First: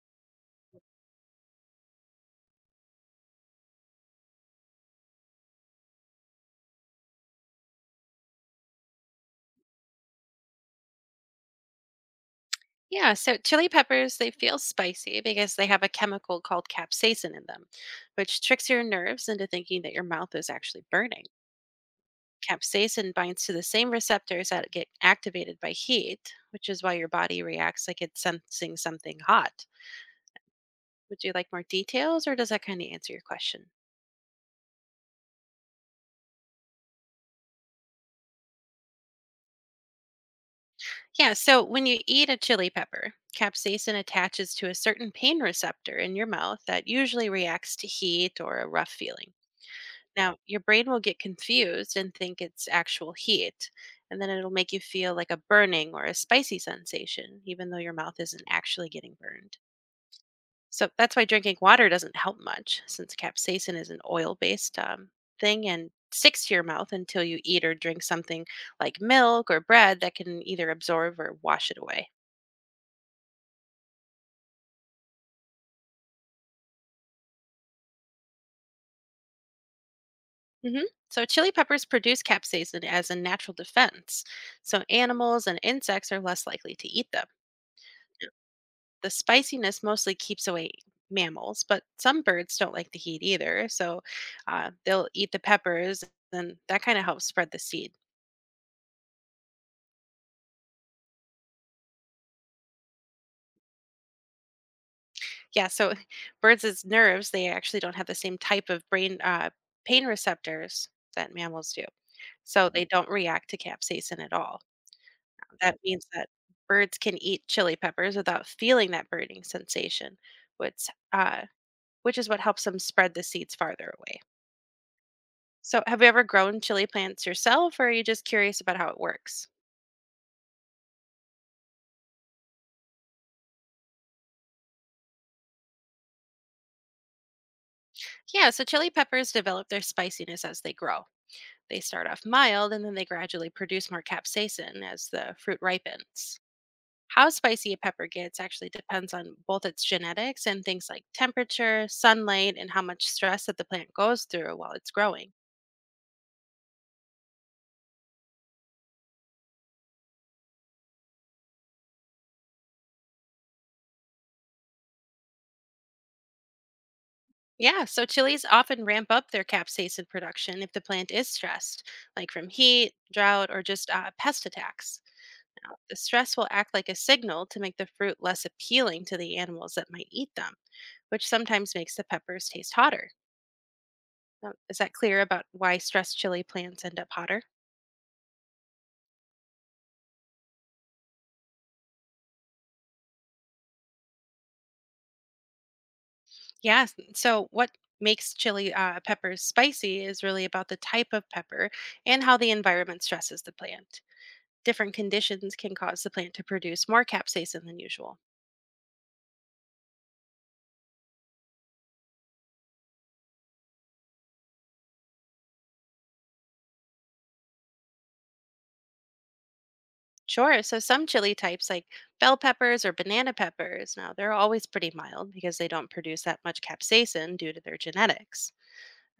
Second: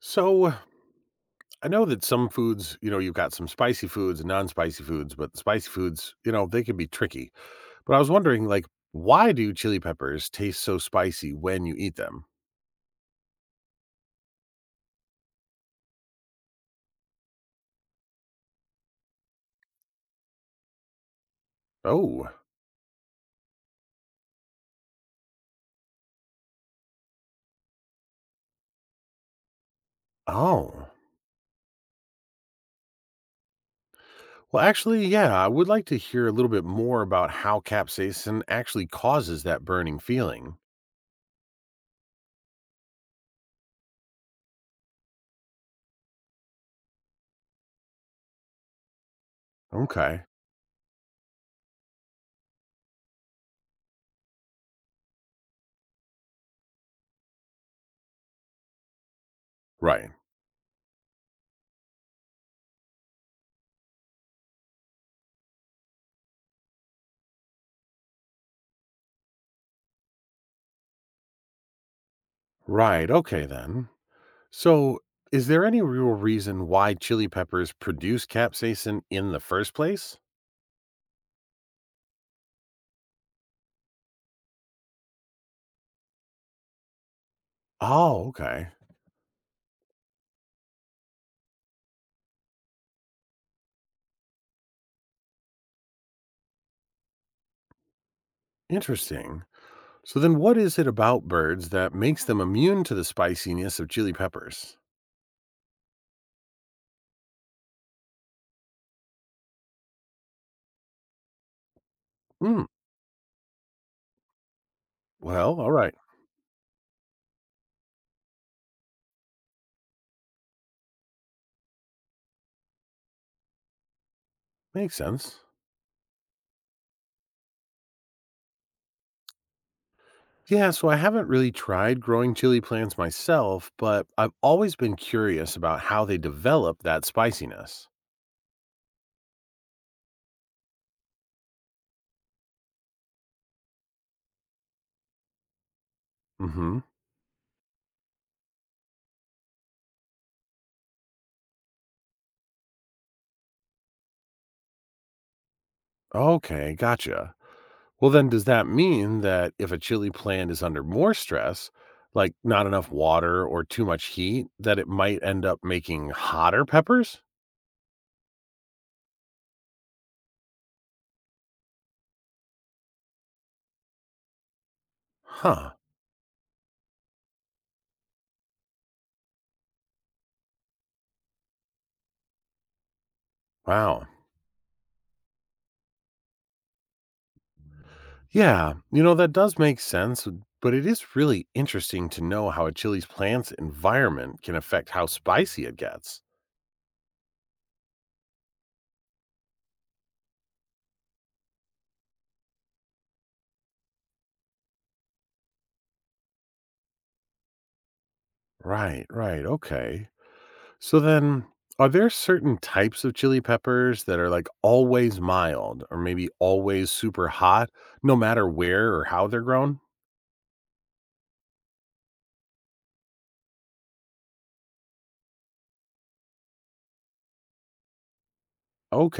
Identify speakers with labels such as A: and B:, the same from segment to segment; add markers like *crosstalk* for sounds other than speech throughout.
A: So I know that some foods, you've got some spicy foods and non-spicy foods, but spicy foods, they can be tricky. But I was wondering, why do chili peppers taste so spicy when you eat them?
B: Yeah, so chili peppers, they feel spicy because they have a chemical called capsaicin in them, which tricks your nerves into thinking that your mouth is actually burning.
A: Oh,
B: Capsaicin binds to the same receptors that get activated by heat, which is why your body reacts like it's sensing something hot.
A: oh.
B: Would you like more details or does that kind of answer your question?
A: Well, actually, yeah, I would like to hear a little bit more about how capsaicin actually causes that burning feeling.
B: Yeah, so when you eat a chili pepper, capsaicin attaches to a certain pain receptor in your mouth that usually reacts to heat or a rough feeling.
A: Okay.
B: Now, your brain will get confused and think it's actual heat, and then it'll make you feel like a burning or a spicy sensation, even though your mouth isn't actually getting burned.
A: Right.
B: So that's why drinking water doesn't help much, since capsaicin is an oil based thing and sticks to your mouth until you eat or drink something like milk or bread that can either absorb or wash it away.
A: Right. Okay, then. So, is there any real reason why chili peppers produce capsaicin in the first place?
B: Hmm. So, chili peppers produce capsaicin as a natural defense, so animals and insects are less likely to eat them.
A: Oh, okay.
B: The spiciness mostly keeps away mammals, but some birds don't like the heat either. So they'll eat the peppers and that kind of helps spread the seed.
A: Interesting. So then what is it about birds that makes them immune to the spiciness of chili peppers?
B: Yeah. So *laughs* birds' as nerves, they actually don't have the same type of brain pain receptors that mammals do.
A: Hmm.
B: So they don't react to capsaicin at all.
A: Well, all
B: That
A: right.
B: means that birds can eat chili peppers without feeling that burning sensation, which, uh, which is what helps them spread the seeds farther away.
A: Makes sense.
B: So, have you ever grown chili plants yourself, or are you just curious about how it works?
A: Yeah, so I haven't really tried growing chili plants myself, but I've always been curious about how they develop that spiciness.
B: Yeah, so chili peppers develop their spiciness as they grow. They start off mild and then they gradually produce more capsaicin as the fruit ripens.
A: Mhm.
B: How spicy a pepper gets actually depends on both its genetics and things like temperature, sunlight, and how much stress that the plant goes through while it's growing.
A: Okay, gotcha. Well then does that mean that if a chili plant is under more stress, like not enough water or too much heat, that it might end up making hotter peppers?
B: Yeah, so chilies often ramp up their capsaicin production if the plant is stressed, like from heat, drought, or just pest attacks.
A: Huh.
B: Now, the stress will act like a signal to make the fruit less appealing to the animals that might eat them, which sometimes makes the peppers taste hotter.
A: Wow.
B: Now, is that clear about why stress chili plants end up hotter?
A: Yeah, that does make sense, but it is really interesting to know how a chili's plant's environment can affect how spicy it gets.
B: Yes. So, what makes chili peppers spicy is really about the type of pepper and how the environment stresses the plant. Different conditions can cause the plant to produce more capsaicin than usual.
A: Right, right. Okay. So then, are there certain types of chili peppers that are like always mild or maybe always super hot, no matter where or how they're grown?
B: Sure. So some chili types like bell peppers or banana peppers, now they're always pretty mild because they don't produce that much capsaicin due to their genetics.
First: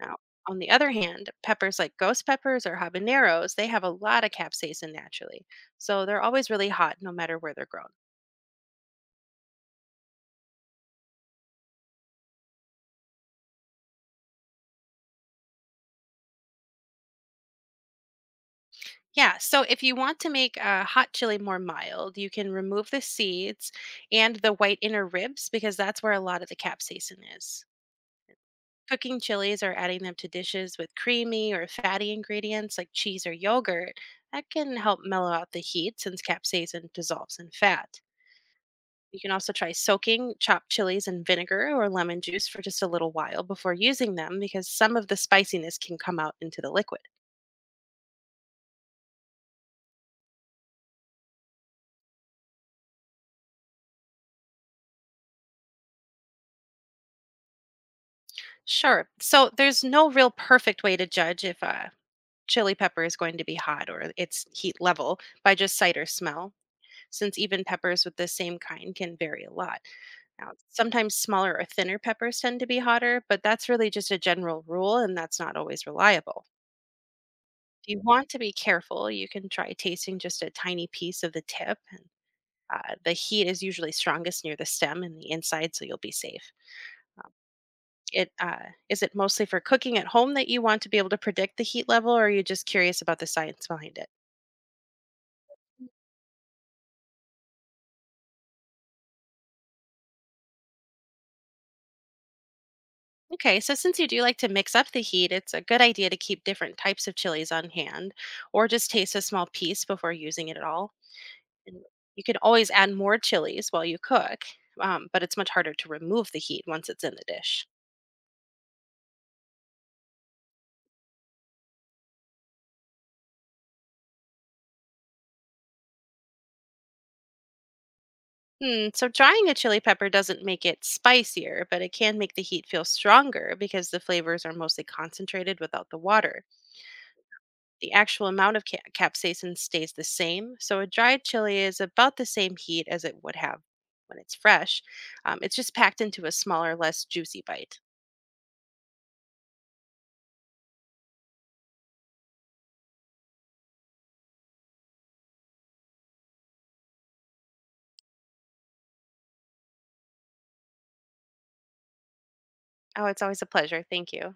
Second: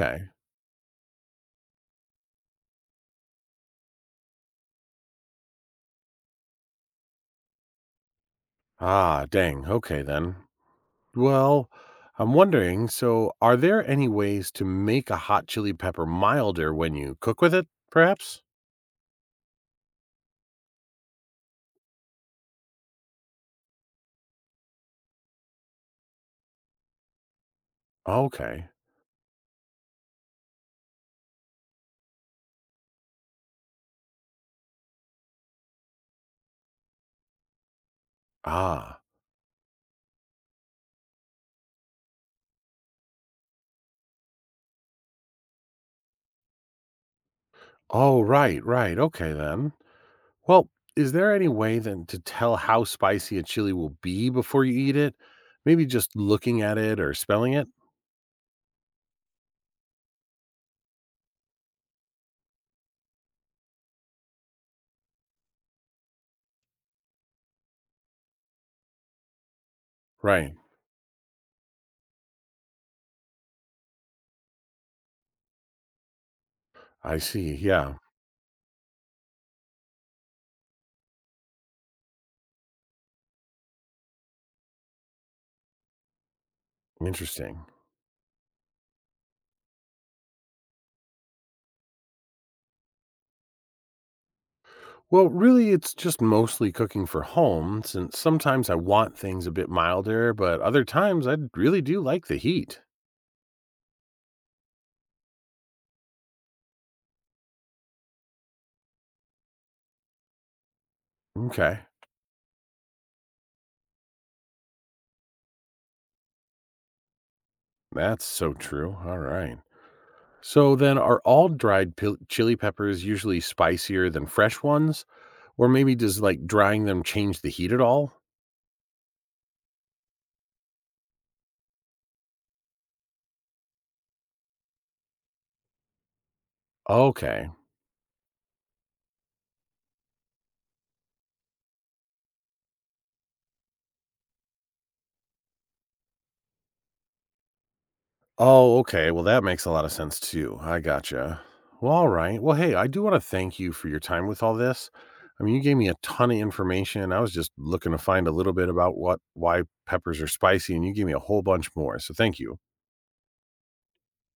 B: Now, on the other hand, peppers like ghost peppers or habaneros, they have a lot of capsaicin naturally. So they're always really hot no matter where they're grown.
A: Ah, dang. Okay, then. Well, I'm wondering so, are there any ways to make a hot chili pepper milder when you cook with it, perhaps?
B: Yeah, so if you want to make a hot chili more mild, you can remove the seeds and the white inner ribs because that's where a lot of the capsaicin is.
A: Okay.
B: Cooking chilies or adding them to dishes with creamy or fatty ingredients like cheese or yogurt, that can help mellow out the heat since capsaicin dissolves in fat.
A: Ah.
B: You can also try soaking chopped chilies in vinegar or lemon juice for just a little while before using them because some of the spiciness can come out into the liquid.
A: Oh, right, right. Okay, then. Well, is there any way then to tell how spicy a chili will be before you eat it? Maybe just looking at it or smelling it?
B: Sure, so there's no real perfect way to judge if a chili pepper is going to be hot or its heat level by just sight or smell, since even peppers with the same kind can vary a lot.
A: Right.
B: Now, sometimes smaller or thinner peppers tend to be hotter, but that's really just a general rule and that's not always reliable.
A: I see.
B: If
A: Yeah.
B: you want to be careful, you can try tasting just a tiny piece of the tip. And, the heat is usually strongest near the stem and the inside, so you'll be safe. Um,
A: Interesting.
B: It is it mostly for cooking at home that you want to be able to predict the heat level, or are you just curious about the science behind it?
A: Well, really, it's just mostly cooking for home, since sometimes I want things a bit milder, but other times I really do like the heat.
B: Okay, so since you do like to mix up the heat, it's a good idea to keep different types of chilies on hand or just taste a small piece before using it at all.
A: Okay.
B: And you can always add more chilies while you cook, but it's much harder to remove the heat once it's in the dish.
A: That's so true. All right. So then, are all chili peppers usually spicier than fresh ones? Or maybe does drying them change the heat at all?
B: Hmm, so drying a chili pepper doesn't make it spicier, but it can make the heat feel stronger because the flavors are mostly concentrated without the water.
A: Okay.
B: The actual amount of capsaicin stays the same, so a dried chili is about the same heat as it would have when it's fresh. It's just packed into a smaller, less juicy bite.
A: Oh, okay, well, that makes a lot of sense too, I gotcha. Well, alright. Well, hey, I do wanna thank you for your time with all this. I mean, you gave me a ton of information, I was just looking to find a little bit about what why peppers are spicy, and you gave me a whole bunch more, so thank you.
B: Oh, it's always a pleasure. Thank you.